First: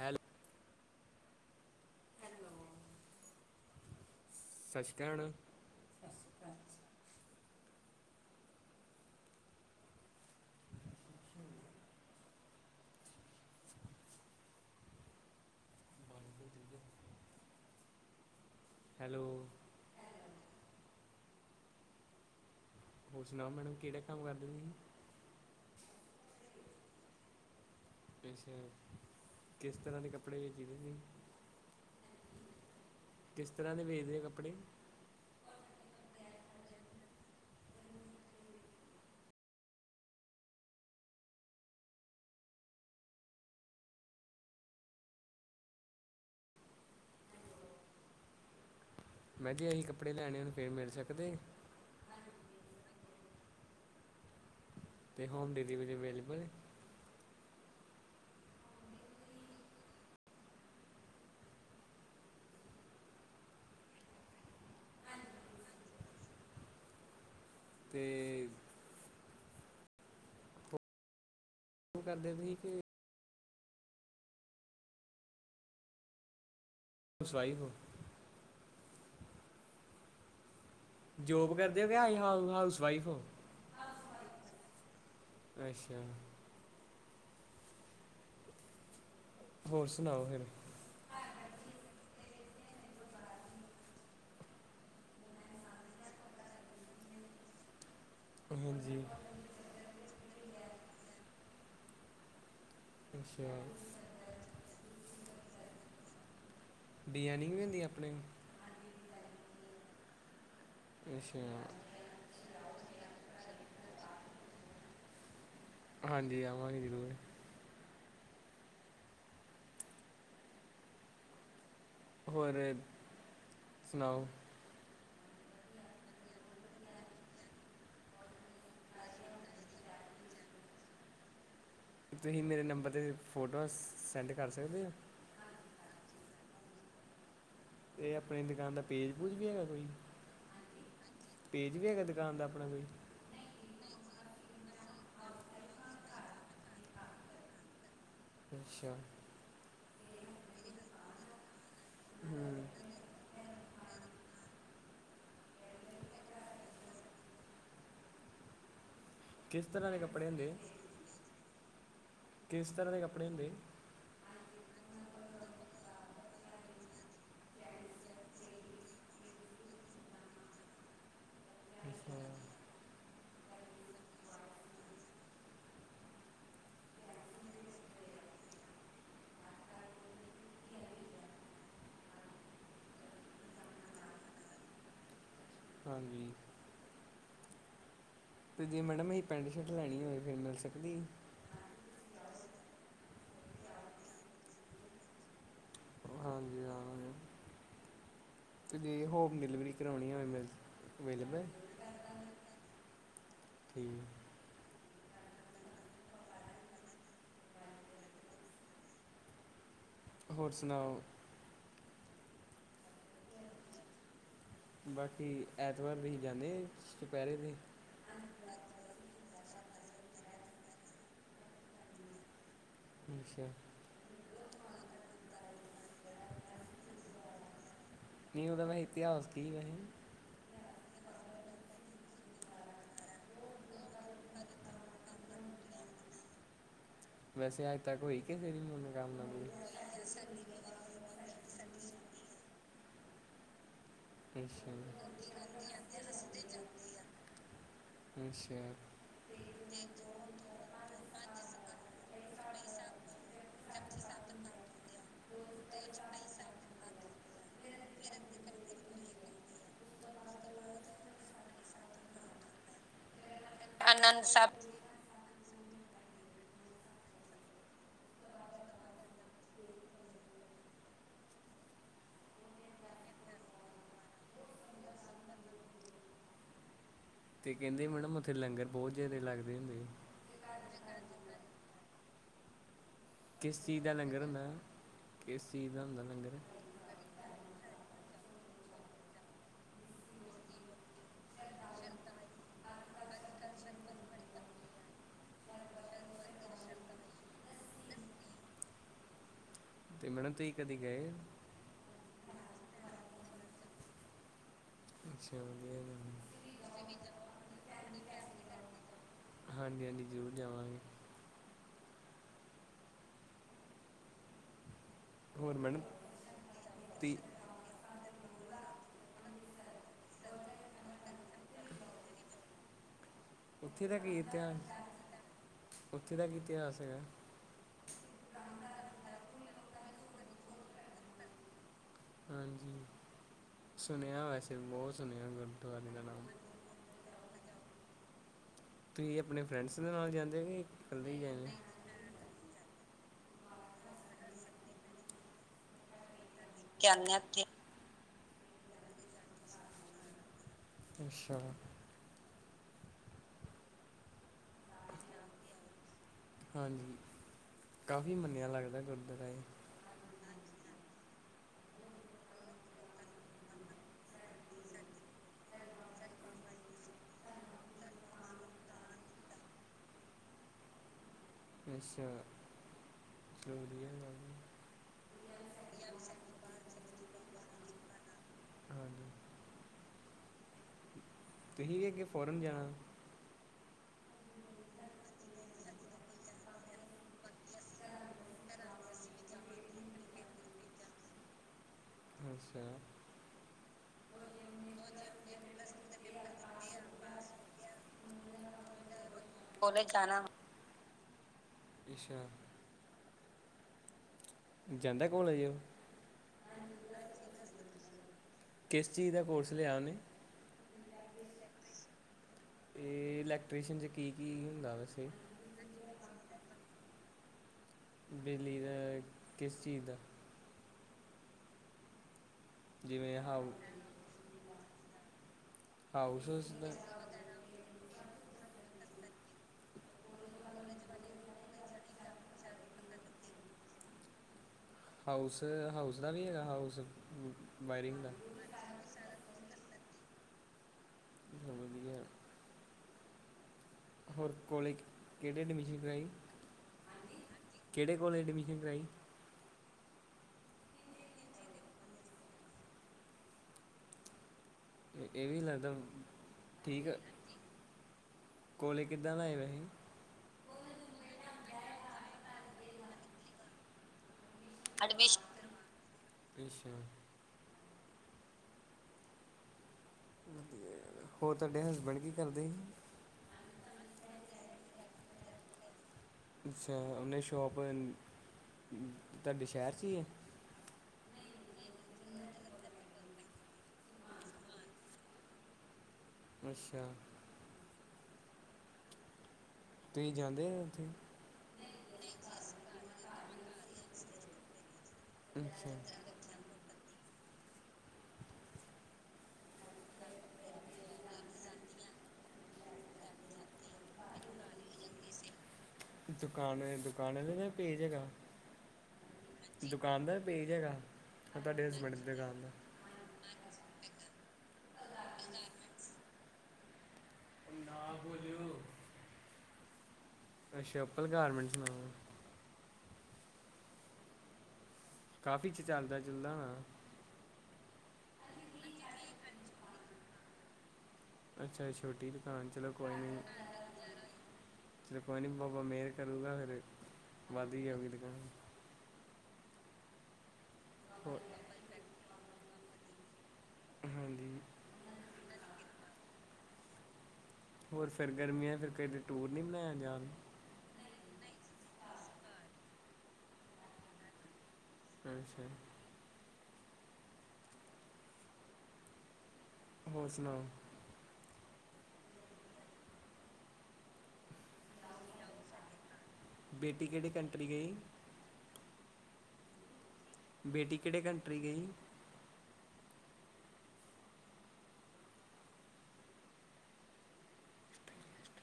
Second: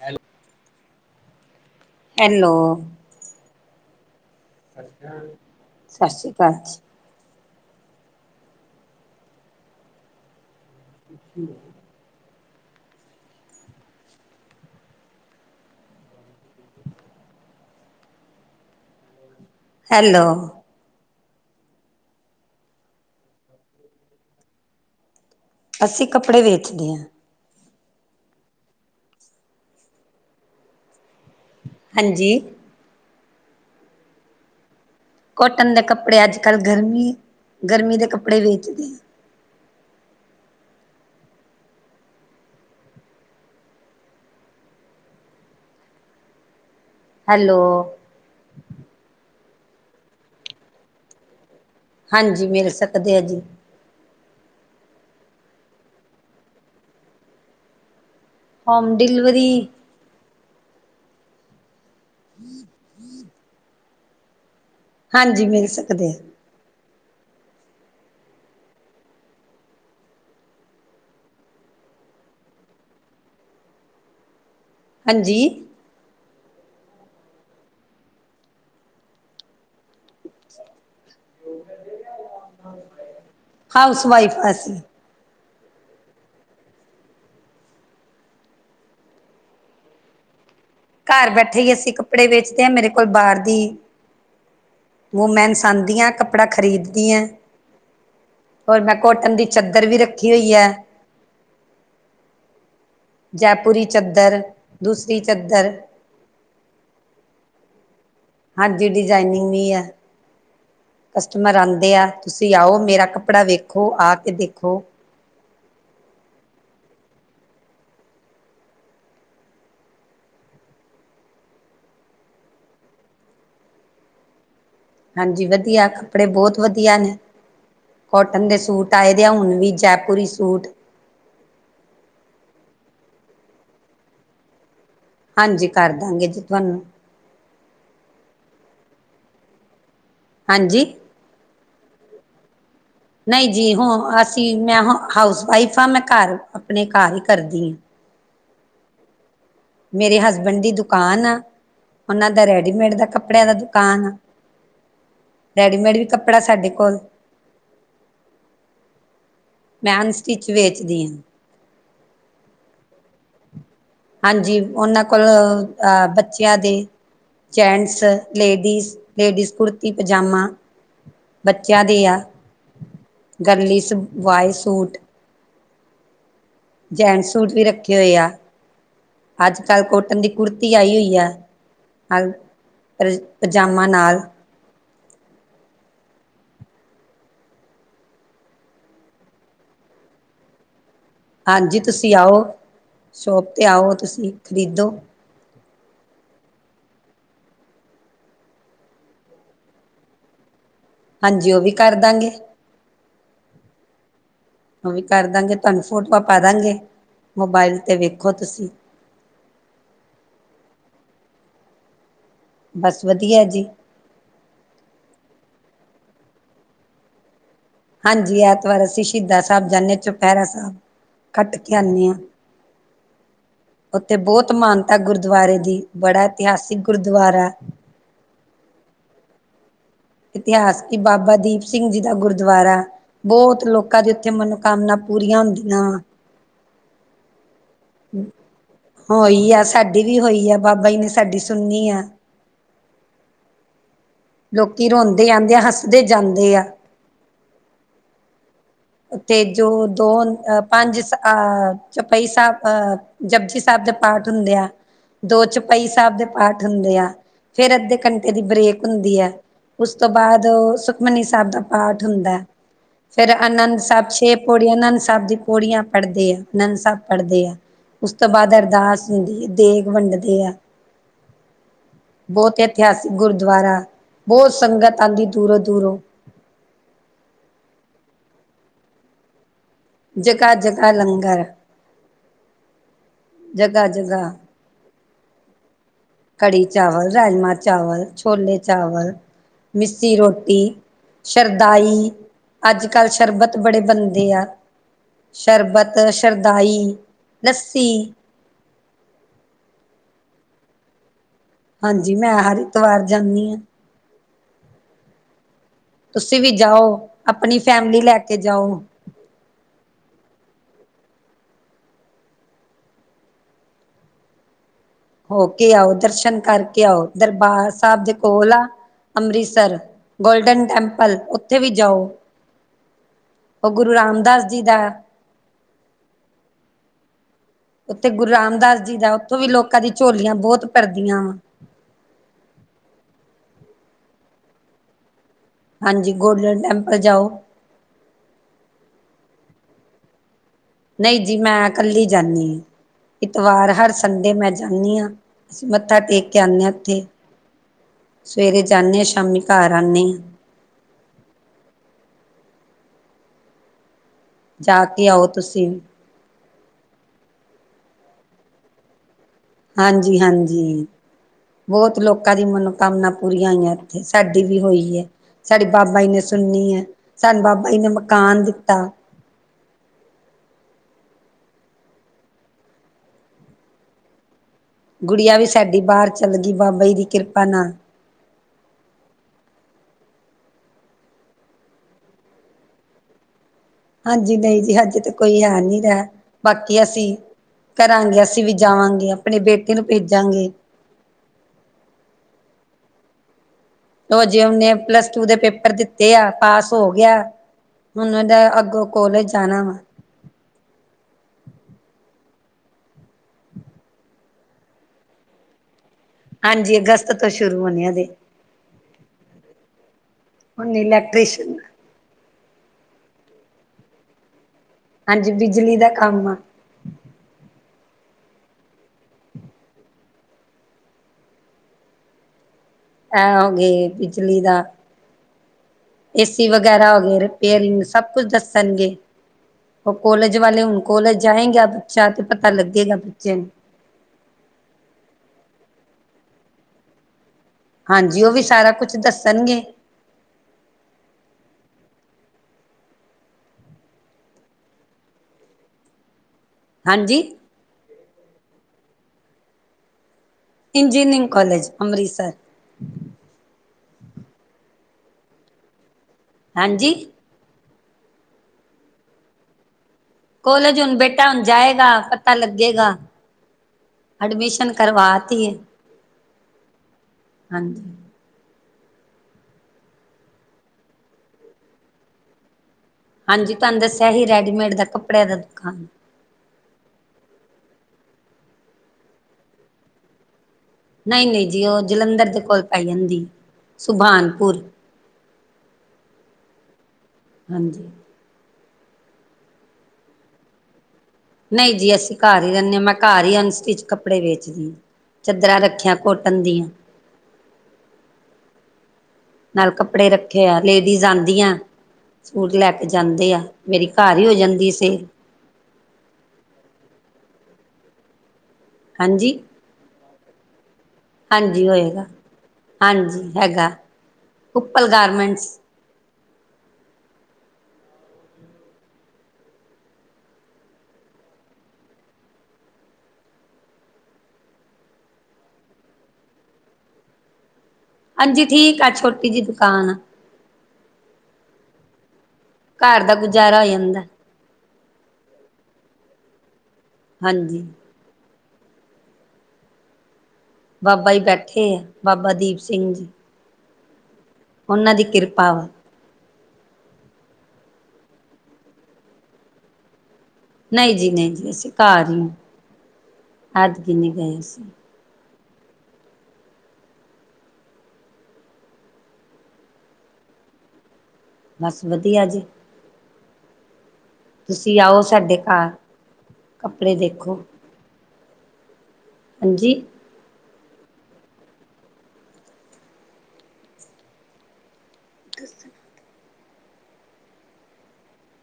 Hello, hello, ਤਿ ਸਤਿ ਸ਼੍ਰੀ ਅਕਾਲ ਸਤਿ ਸ਼੍ਰੀ ਅਕਾਲ ਜੀ। ਅੱਛਾ। ਹੈਲੋ, ਹੈਲੋ, ਹੋਰ ਸੁਣਾਓ ਮੈਡਮ ਕਿਹੜਾ ਕੰਮ ਕਰਦੇ ਸੀ? ਅਸੀਂ ਕੱਪੜੇ ਵੇਚਦੇ ਹਾਂ। ਵੈਸੇ, ਕਿਸ ਤਰ੍ਹਾਂ ਦੇ ਕੱਪੜੇ ਵੇਚਦੇ ਸੀ। ਹਾਂਜੀ। ਕਿਸ ਤਰ੍ਹਾਂ ਦੇ ਵੇਚਦੇ ਕੱਪੜੇ? ਕੋਟਨ ਦੇ ਕੱਪੜੇ, ਅੱਜ ਕੱਲ੍ਹ ਗਰਮੀ- ਗਰਮੀ ਦੇ ਕੱਪੜੇ ਵੇਚਦੇ ਆ। ਹੈਲੋ, ਮੈਂ ਜੀ ਅਸੀਂ ਕੱਪੜੇ ਲੈਣੇ ਉਹ ਨੂੰ ਫਿਰ ਮਿਲ ਸਕਦੇ। ਹਾਂਜੀ। ਮਿਲ ਸਕਦੇ ਹੈ ਜੀ। ਅਤੇ home delivery available. Home delivery ਹੂ ਹ [inaudible] ਹਾਂਜੀ, ਮਿਲ ਸਕਦੇ ਆ। ਅਤੇ। ਕਰਦੇ ਵੀ ਕਿ ਹਾਂਜੀ। ਹਾਊਸ ਵਾਈਫ ਹੋ? ਯੋਬ ਕਰਦੇ ਹੋ ਯਾ ਹਾਊਸ ਵਾਈਫ? ਹਾਊਸ ਵਾਈਫ ਆ ਅਸੀਂ। ਅੱਛਾ। ਹੋਰ ਸੁਣਾਓ ਫਿਰ? ਘਰ ਬੈਠੇ ਹੀ ਅਸੀਂ ਕੱਪੜੇ ਵੇਚਦੇ ਹਾਂ ਮੇਰੇ ਕੋਲ ਬਾਹਰ ਦੀ ਵਮੋਮੈਨਸਾ ਆਉਦੀਆਂ, ਕੱਪੜਾ ਖਰੀਦੀਆਂ। ਹੋਰ ਮੈਂ ਹਾਂਜੀ ਕੋਟਨ ਦੀ ਚਾਦਰ ਵੀ ਰੱਖੀ ਹੋਈ ਹੈ। ਅੱਛਾ ਜੈਪੁੁਰਰੀ ਚੱਦਰ, ਦੂਸਰੀ ਚੱਦਰ। ਡੀਆਨਿੰਗ ਵੀ ਹੁੰਦੀ ਆਪਣੇ। ਹਾਂਜੀ ਡਿਜ਼ਾਇਨਿੰਗ ਵੀ ਹੈ। ਕਸਟਮਰ ਅੱਛਾ ਆਉਂਦੇ ਆ, ਤੁਸੀਂ ਆਓ, ਮੇਰਾ ਕੱਪੜਾ ਵੇਖੋ ਆ ਕੇ ਦੇਖੋ। ਹਾਂਜੀ ਆਵਾਂਗੇ ਜ਼ਰੂਰ। ਹੋਰ, ਸੁਣਾਓ? ਹਾਂਜੀ ਵਧੀਆ, ਕੱਪੜੇ ਬਹੁਤ ਵਧੀਆ ਨੇ। ਕੋਟਨ ਦੇ ਸੂਟ ਆਏ ਦੇ ਆ, ਹੁਣ ਵੀ ਜੈਪੁਰੀ ਸੂਟ। ਤੁਸੀਂ ਮੇਰੇ ਨੰਬਰ ਤੇ ਫੋਟਆ ਸੈਂਡ ਕਰ ਸਕਦੇ ਹੋ? ਹਾਂਜੀ, ਕਰ ਦੁਗੇ ਜੀ ਤੁਹਾਨੂੰ। ਤੇ ਆਪਣੀ ਦੁਕਾਨ ਦਾ ਪੇਜ-ਪੂਜ ਵੀ ਹੈਗਾ ਕੋਈ? ਹਾਂਜੀ। ਪੇਜ ਵੀ ਹੈਗਾ ਦੁਕਾਨ ਦਾ ਆਪਣਾ ਕੋਈ? ਨਹੀਂ ਜੀ। ਹੁ ਅਸੀਂ ਮੈਂ ਹ ਹਾਊਸ ਵਾਈਫ ਹਾਂ। ਮੈਂ ਘਰ ਆਪਣੇ ਘਰ ਹੀ ਕਰਦੀ ਹਾਂ। ਅੱਛਾ। ਮੇਰੇ ਹਸਬੈਂਡ ਦੀ ਦੁਕਾਨ ਆ ਉਹਨਾਂ ਦਾ ਹੂੰ ਰੈਡੀਮੇਡ ਦਾ ਕੱਪੜਾ ਕੱਪੜਿਆਂ ਦਾ ਦੁਕਾਨ ਆ। ਰੈਡੀਮੇਡ ਵੀ ਕੱਪੜਾ ਸਾਡੇ ਕੋਲ। ਕਿਸ ਤਰ੍ਹਾਂ ਦੇ ਮੈਂ ਕੱਪੜੇ ਅਨਸਟਿਚ ਹੁੰਦੇ, ਵੇਚਦੀ ਹਾਂ ਕਿਸ ਤਰ੍ਹਾਂ ਦੇ ਕੱਪੜੇ ਹੁੰਦੇ। ਹਾਂਜੀ, ਉਹਨਾਂ ਕੋਲ ਅਹ ਬੱਚਿਆਂ ਦੇ ਜੈਂਟਸ, ਲੇਡੀਜ਼, ਲੇਡੀਜ਼ ਕੁਰਤੀ ਪਜਾਮਾ। ਬੱਚਿਆਂ ਦੇ ਆ ਅੱਛਾ ਗਰਲੀਸ਼ ਵਾਏ ਸੂਟ। ਜੈਂਸ ਸੂਟ ਵੀ ਰੱਖੇ ਹੋਏ ਆ। ਅੱਜ-ਕੱਲ੍ਹ ਕੋਟਨ ਦੀ ਕੁੜਤੀ ਆਈ ਹੋਈ ਆ। ਨਾਲ ਪ ਪਜਾਮਾ ਨਾਲ। ਹਾਂਜੀ। ਤੇ ਜੇ ਮੈਡਮ, ਅਸੀਂ ਪੈਂਟ ਸ਼ਰਟ ਲੈਣੀ ਹੋਵੇ ਫੇਰ ਮਿਲ ਸਕਦੀ? ਹਾਂਜੀ, ਤੁਸੀਂ ਆਓ ਸ਼ੋਪ ਤੇ ਆਓ ਤੁਸੀਂ ਖਰੀਦੋ। ਹਾਂਜੀ ਅਵਾਗੇ। ਜੇ ਹੋਮ ਡਿਲੀਵਰੀ ਕਰਾਉਣੀ ਹੋਵੇ ਮੈ। ਹਾਂਜੀ, ਉਹ ਵੀ ਕਰ ਦਾਂਗੇ। ਠੀਕ। ਉਹ ਵੀ ਕਰ ਦਾਂਗੇ, ਤੁਹਾਨੂੰ ਫੋਟੋਆਂ ਪਾ ਦਾਂਗੇ ਮੋਬਾਇਲ ਤੇ ਵੇਖੋ ਤੁਸੀਂ। ਹੋਰ ਸੁਣਾਓ। ਬਸ ਵਧੀਆ ਜੀ। ਬਾਕੀ, ਐਤਵਾਰ ਵੀ ਜਾਂਦੇ ਚੁਪਹਿਰੇ ਤੇ? ਹਾਂਜੀ, ਐਤਵਾਰ ਅਸੀਂ ਸ਼ਹੀਦ ਸਾਹਿਬ ਜਾਂਦੇ ਚੁਪਹਿਰਾ ਸਾਹਬ। ਕੱਟ ਕੇ ਆਂਦੇ ਆ। ਅੱਛਾ। ਉੱਥੇ ਬਹੁਤ ਮਾਨਤਾ ਗੁਰਦੁਆਰੇ ਦੀ ਬੜਾ ਇਤਿਹਾਸਿਕ ਗੁਰਦੁਆਰਾ। ਨਹੀਂ ਉਹਦਾ ਵੈ ਇਤਿਹਾਸ ਦੀ ਵੈਹੈ? ਇਤਿਹਾਸ ਕਿ, ਬਾਬਾ ਦੀਪ ਸਿੰਘ ਜੀ ਦਾ ਗੁਰਦੁਆਰਾ ਬਹੁਤ ਲੋਕਾਂ ਦੀ ਉੱਥੇ ਮਨੋਕਾਮਨਾ ਪੂਰੀਆਂ ਹੁੰਦੀਆਂ ਆ। [unintelligible] ਵੈਸੇ ਅੱਜ ਤੱਕ ਹੋਈ ਕਿ ਤੇਰੀ ਮਨੋਕਾਮਨਾ ਪੂਰੀ? ਹੋਈ ਆ ਸਾਡੀ ਵੀ ਹੋਈ ਆ ਬਾਬਾ ਜੀ ਨੇ ਸਾਡੀ ਸੁਣਨੀ ਆ ਲੋਕੀ ਅੱਛਾ ਰੋਂਦੇ ਆਂਦੇ ਆ ਹੱਸਦੇ ਜਾਂਦੇ ਆ। ਅੱਸ਼ਾ। ਉੱਥੇ ਜੋ ਦੋ ਪੰਜ ਅ ਚੁਪੀਤਾ ਸਾਹਬ ਅ ਜਪਜੀ ਸਾਹਬ ਦੇ ਪਾਠ ਹੁੰਦੇ ਆ। ਦੋ ਚੁਪਈ ਸਾਹਬ ਦੇ ਪਾਠ ਹੁੰਦੇ ਆ। ਫੇਰ ਅੱਧੇ ਘੰਟੇ ਦੀ ਬਰੇਕ ਹੁੰਦੀ ਐ। ਉਸ ਤੋਂ ਬਾਅਦ ਸੁਖਮਨੀ ਸਾਹਬ ਦਾ ਪਾਠ ਹੁੰਦਾ ਐ। ਫੇਰ ਆਨੰਦ ਸਾਹਬ ਛੇ ਪੌੜੀ ਆਨੰਦ ਸਾਹਿਬ ਦੀ ਪੌੜੀਆਂ ਪੜ੍ਹਦੇ ਆ। ਆਨੰਦ ਸਾਹਬ ਪੜ੍ਹਦੇ ਆ। ਉਸ ਤੋਂ ਬਾਅਦ ਅਰਦਾਸ ਹੁੰਦੀ ਅੇ ਦੇਗ ਵੰਡਦੇ ਆ। ਬਹੁਤ ਇਤਿਹਾਸਿਕ ਗੁਰਦੁਆਰਾ, ਬਹੁਤ ਸੰਗਤ ਆਂਦੀ ਦੂਰੋਂ- ਦੂਰੋਂ। ਤੇ ਕੈਂਦੇ ਮੈਡਮ ਓਥੇ ਲੰਗਰ ਬੋਤ ਜਾਦਾ ਲੱਗਦੇ ਹੁੰਦੇ। ਜਗਾ-ਜਗਾ ਲੰਗਰ। ਕਿਸ ਚੀਜ਼ ਜਗ੍ਹਾ ਦਾ ਲੰਗਰ ਜਗ੍ਹਾ ਹੁੰਦਾ ਮੈਮ, ਕਿਸ ਚੀਜ਼ ਦਾ ਹੁੰਦਾ ਲੰਗਰ? ਕਵੀ ਚਾਵਲ, ਰਾਜਮਾਂ ਚਾਵਲ, ਛੋਲੇ ਚਾਵਲ, ਮਿੱਸੀ ਰੋਟੀ। ਸ਼ਰਦਾਈ, ਅੱਜ-ਕੱਲ੍ਹ ਸ਼ਰਬਤ ਬੜੇ ਬਣਦੇ ਆ। ਸ਼ਰਬਤ, ਸ਼ਰਦਾਈ, ਲੱਸੀ। ਤੇ ਮੈਡਮ ਤੁਸੀਂ ਕਦੇ ਗਏ ਓ? ਹਾਂਜੀ ਮੈਂ ਹਰ ਇਤਵਾਰ ਜਾਂਨੀ ਆਂ। ਅੱਛਾ ਵਧੀਆ ਜੀ। ਤੁਸੀਂ ਵੀ ਜਾਓ, ਆਪਣੀ ਫੈਮਿਲੀ ਲੈ ਕੇ ਜਾਓ। ਹਾਂਜੀ ਹਾਂਜੀ ਜ਼ਰੂਰ ਜਾਵਾਂਗੇ। ਹੋ ਹੋਰ ਕੇ ਮੈਡਮ ਆਓ, ਦਰਸ਼ਨ ਕਰਕੇ ਆਓ। ਤੀ ਦਰਬਾਰ ਸਾਬ ਦੇ- ਕੋਲ ਆ। ਅੰਮ੍ਰਿਤਸਰ- ਗੋਲਡਨ ਟੈਂਪਲ ਓਥੇ ਵੀ ਜਾਓ। ਉਹ ਓਥੇ ਗੁਰੂ ਦਾ ਕੀ ਰਾਮਦਾਸ ਇਤਿਹਾਸ, ਜੀ ਦਾ ਓਥੇ ਦਾ ਕੀ ਇਤਿਹਾਸ ਹੈਗਾ? ਓਥੇ ਗੁਰੂ ਰਾਮਦਾਸ ਜੀ ਦਾ, ਓਥੋਂ ਵੀ ਲੋਕਾਂ ਦੀ ਝੋਲੀਆਂ ਬੋਤ ਭਰਦੀਆਂ ਵਾ। ਹਾਂਜੀ -ਸੁਣਿਆ ਵੈਸੇ ਬੋਤ ਸੁਣਿਆ ਗੱਲ। ਹਾਂਜੀ ਗੋਲਡਨ ਟੈਂਪਲ ਜਾਓ। ਤੁਹੀਂ ਆਪਣੇ ਫਰੈਂਡਸ ਦੇ ਨਾਲ ਜਾਂਦੇ ਕੀ- ਨਈ ਜੀ ਮੈਂ- ਕੱਲੀ ਜਾਂਨੀ ਆਂ। ਇਤਵਾਰ ਹਰ ਸੰਡੇ ਮੈਂ ਜਾਂਨੀ ਆਂ, ਅਸੀਂ ਮੱਥਾ ਟੇਕ- ਕੇ ਆਨੇ ਓਥੇ। ਜਾਂਦੇ ਆ ਉੱਥੇ ਸਵੇਰੇ ਜਾਂਨੇ ਆਂ, ਸ਼ਾਮੀ ਘਰ ਆਨੀ ਆਂ। ਅੱਛਾ। ਜਾ ਕੇ ਆਓ ਤੁਸੀਂ ਵੀ। ਹਾਂਜੀ- ਕਾਫ਼ੀ ਮੰਨਿਆ ਲੱਗਦਾ ਗੁਰਦਰਾ ਏ। ਹਾਂਜੀ ਹਾਂਜੀ। ਬੋਤ ਲੋਕਾਂ ਦੀ ਮਨੋਕਾਮਨਾ ਪੂਰੀਆਂ ਹੋਈਆਂ ਏਥੇ, ਸਾਡੀ ਵੀ ਹੋਈ ਏ। ਸਾਡੀ ਬਾਬਾ ਜੀ ਨੇ ਸੁਣੀ ਐ, ਸਾਨੂੰ ਬਾਬਾ ਜੀ ਨੇ ਮਕਾਨ ਦਿੱਤਾ। ਅੱਛਾ - ਏ ਵਧੀਆ ਗੱਲ ਏ। ਗੁੜੀਆ ਵੀ ਸਾਡੀ ਬਾਰ ਚੱਲ ਗੀ ਬਾਬਾ ਜੀ ਦੀ ਕਿਰਪਾ ਨਾਲ। ਹਾਂਜੀ। ਤੁਸੀਂ ਵੀ ਅੱਗੇ ਫੋਰਨ ਜਾਣਾ? ਹਾਂਜੀ ਨਈ ਜੀ ਅਜੇ ਤਾਂ ਕੋਈ ਹੈ ਨੀ ਰੈਅ ਬਾਕੀ ਅਸੀਂ। ਕਰਾਂਗੇ ਅਸੀਂ ਵੀ ਜਾਵਾਂਗੇ, ਆਪਣੇ ਬੇਟੇ ਨੂੰ ਭੇਜਾਗੇ। ਅੱਛਾ। ਓ ਅਜੇ ਓਨੇ ਪਲੱਸ ਟੂ ਦੇ ਪੇਪਰ ਦਿੱਤੇ ਆ, ਪਾਸ ਹੋ ਗਿਆ। ਹੁਣ ਓਦਾ ਅੱਗੋਂ ਕੋਲਜ। ਜਾਣਾ ਵਾ ਕੋੋਲਜ ਜਾਣਾ ਵਾ। ਅੱਛਾ। ਜਾਂਦਾ ਕੋਲਜ ਓ? ਹਾਂਜੀ ਅਗਸਤ ਤੋਂ ਸ਼ੁਰੂ ਹੋਣੇ ਅਜੇ। ਕਿਸ ਚੀਜ਼ ਦਾ ਕੋਰਸ ਲਿਆ ਓਨੇ? ਓਨੇ ਇਲੈਕਟ੍ਰੀਸ਼ਨ ਦਾ। ਤੇ ਇਲੈਕਟ੍ਰੀਸ਼ਨ 'ਚ ਕੀ ਕੀ ਹੁੰਦਾ ਵੈਸੇ। ਹਾਂਜੀ ਬਿਜਲੀ ਦਾ ਕੰਮ ਆ। ਬਿੱਜਲੀ ਦਾ ਕਿਸ ਚੀਜ਼ ਦਾ? ਜਿਵੇਂ ਐ ਹੋ ਹਾਊ ਗਏ ਬਿਜਲੀ ਦਾ, ਹਾਊਸ ਏਸੀ ਹੂਸ ਦਾ ਵਗੈਰਾ ਹੋ ਗਏ। ਫੇਰ ਸਭ ਕੁਝ ਦੱਸਣਗੇ। ਉਹ ਕੋਲੈਜ ਵਾਲੇ, ਹੁਣ ਕੋਲਜ ਜਾਏਗਾ ਬੱਚਾ ਤੇ ਪਤਾ ਲੱਗੇਗਾ ਬੱਚੇ ਨੂੰ। ਹਾਊਸ, ਹਾਊਸ ਦਾ ਵੀ ਹੈਗਾ ਹਾਊਸ। ਵਾਇਰਿੰਗ ਦਾ ਹਾਂਜੀ, ਉਹ ਵੀ ਸਾਰਾ ਕੁਛ ਦੱਸਣਗੇ। ਵਧੀਆ ਹੋਰ ਕੋਲੇਜ ਕਿਹੜੇ ਐਡਮਿਸ਼ਨ ਕਰਵਾਈ? ਹਾਂਜੀ। ਕਿਹੜੇ ਕੋਲਜ ਐਡਮਮੀਸ਼ਨ ਕਰਵਾਈ? Engineering college Amritsar. ਇਹ ਵੀ ਲੱਗਦਾ ਠੀਕ ਹਾਂਜੀ ਹੈ, ਕੋਲੇ ਕਿੱਦਾਂ ਦਾਹੈ ਜਿ? ਕੋਲੇਜ ਹੁਣ ਬੇਟਾ ਹੁਣ ਜਾਏਗਾ ਪਤਾ ਲੱਗੇਗਾ। ਐਡਮਿਸ਼ਨ ਕਰਵਾ ਐਡਮਿਸ਼ਨ ਤੀ ਹੈ। ਅੱਛਾ ਹਾਂਜੀ। ਹੋਰ, ਤੁਹਾਡੇ ਹਸਬੈਂਡ ਕੀ ਕਰਦੇ? ਹਾਂਜੀ, ਤੁਹਾਨੂੰ ਦੱਸਿਆ ਹੀ ਰੈਡੀਮੇਡ ਦਾ ਕੱਪੜਿਆਂ ਦਾ ਦੁਕਾਨ। ਅੱਛਾ। ਉਹਨੇ ਸ਼ੋਪ, ਤੁਹਾਡੇ ਸ਼ਹਿਰ 'ਚ ਹੀ ਹੈ। ਨਹੀਂ- ਨਹੀਂ ਜੀ, ਉਹ ਜਲੰਧਰ ਦੇ ਕੋਲ ਪੈ ਜਾਂਦੀ ਸੁਬਾਨਪੁਰ। ਅੱਛਾ। ਹਾਂਜੀ। ਤੁਸੀ ਜਾਂਦੇ ਆ ਉੱਥੇ? ਨਹੀਂ ਜੀ, ਅਸੀਂ ਘਰ ਹੀ ਰਹਿੰਦੇ ਹਾਂ ਮੈਂ ਘਰ ਹੀ ਅਨਸਟਿਚ ਕੱਪੜੇ ਵੇਚਦੀ ਚਾਦਰਾਾਂ ਰੱਖਿਆ ਅੱਛਾ ਕੋਟ ਧੰਦੀਆਂ। [inaudible] ਨਾਲ ਕੱਪੜੇ ਰੱਖੇ ਆ, ਲੇਡੀਜ਼ ਆਉਂਦੀਆਂ। ਸੂਟ ਲੈ ਕੇ ਜਾਂਦੇ ਆ, ਮੇਰੀ ਘਰ ਹੀ ਹੋ ਜਾਂਦੀ ਸੇਲ। ਦੁਕਾਨ, ਦੁਕਾਨ ਵਾਲੇ ਦਾ ਪੇਜ ਹੈਗਾ। ਹਾਂਜੀ। ਦੁਕਾਨ ਦਾ ਪੇਜ ਹੈਗਾ। ਹਾਂਜੀ ਤੁਹਾਡੇ ਹਸਬੈਂਡ ਦੀ ਹੋਏਗਾ, ਦੁਕਾਨ ਦਾ ਹਾਂਜੀ ਹੈਗਾ। ਉੱਪਲ ਗਾਰਮੈਂਟਸ। ਨਾ ਬੋਜੋ। ਅੱਛਾ। ਅਪਲ ਗਾਰਮੈਂਟਸ ਨਾਮ ਹੈ। ਕਾਫੀ ਚ' ਚੱਲਦਾ- ਚੁੱਲਦਾ ਹਾਂ। ਹਾਂਜੀ ਠੀਕ ਆ ਛੋਟੀ ਜਿਹੀ ਦੁਕਾਨ ਆ। ਅੱਛਾ ਛੋਟੀ ਦੁਕਾਨ ਚਲੋ ਕੋਈ ਘਰ ਦਾ ਨਹੀਂ। ਗੁਜ਼ਾਰਾ ਹੋ ਜਾਂਦਾ ਚਲੋ ਕੋਈ ਨੀ ਬਾਬਾ ਮਿਹਰ ਕਰੂਗਾ ਫੇਰ, ਵੱਧ ਹਾਂਜੀ ਹੀ ਜਾਊਗੀ ਦੁਕਾਨ। ਬਾਬਾ ਜੀ ਬੈਠੇ ਆ, ਬਾਬਾ ਦੀਪ ਸਿੰਘ ਜੀ। ਹਾਂਜੀ। ਉਹਨਾਂ ਦੀ ਕਿਰਪਾ ਵਾ। ਹੋਰ ਫੇਰ ਗਰਮੀਆਂ ਫਿਰ ਕ ਟੂਰ ਨਹੀਂ ਬਣਾਇਆ ਜਾਣਦਾ। ਨਹੀਂ ਜੀ ਨਹੀਂ ਜੀ ਅਸੀਂ ਘਰ ਹੀ ਹਾਂ, ਅਦ ਕਿ ਨਹੀਂ ਗਏ ਅਸੀਂ। ਅੱਛਾ। ਹੋਰ ਸੁਣਾਓ? ਬਸ ਵਧੀਆ ਜੀ। ਤੁਸੀਂ ਆਓ ਸਾਡੇ ਘਰ ਬੇਟੀ ਕੱਪੜੇ ਕਿਹੜੀ ਦੇਖੋ। ਕੰਟਰੀ ਗਈ ਹਾਂਜੀ। ਬੇਟੀ ਕਿਹੜੇ ਕੰਟਰੀ ਗਈ? [inaudible]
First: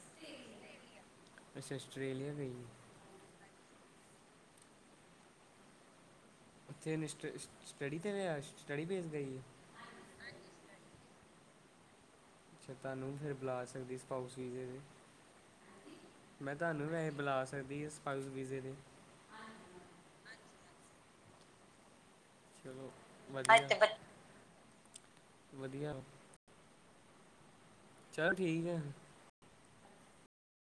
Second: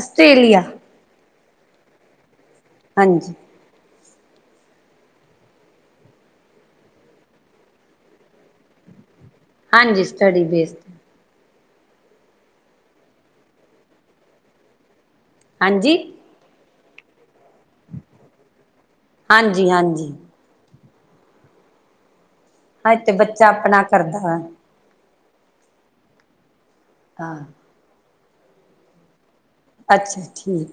ਅਸਟੇਲੀਆ ਅੱਛਾ ਆਸਟ੍ਰੇਲੀਆ ਗਈ ਏ। ਹਾਂਜੀ ਉੱਥੇ ਸ ਸਟ ਸਟੱਡੀ ਤੇ ਬਿਹਾਫ ਸਟੱਡੀ ਬੇਸ ਗਈ ਏ? ਹਾਂਜੀ ਸਟੱਡੀ ਬੇਸ ਤੇ। ਫਿਰ ਤਾਨੂੰ ਫਿਰ ਬੁਲਾ ਸਕਦੀ ਸਪਾਊਸ ਵੀਜ਼ੇ ਤੇ। ਹਾਂਜੀ ਮੈਂ ਤੁਹਾਨੂੰ ਵੀ ਵੈਸੇ ਬੁਲਾ ਸਕਦੀ ਏ ਸਪਾਉ ਸ ਵੀਜ਼ੇ ਤੇ। ਹਾਂਜੀ- ਹਾਂਜੀ ਚਲੋ ਹਾਂ ਤੇ ਬੱਚਾ ਵਦਿਆ ਆਪਣਾ [unintelligible] ਕਰਦਾ ਵਾ। ਵਦਿਆ ਹਾਂ ਚਲ ਠੀਕ ਅ। ਅੱਛਾ, ਠੀਕ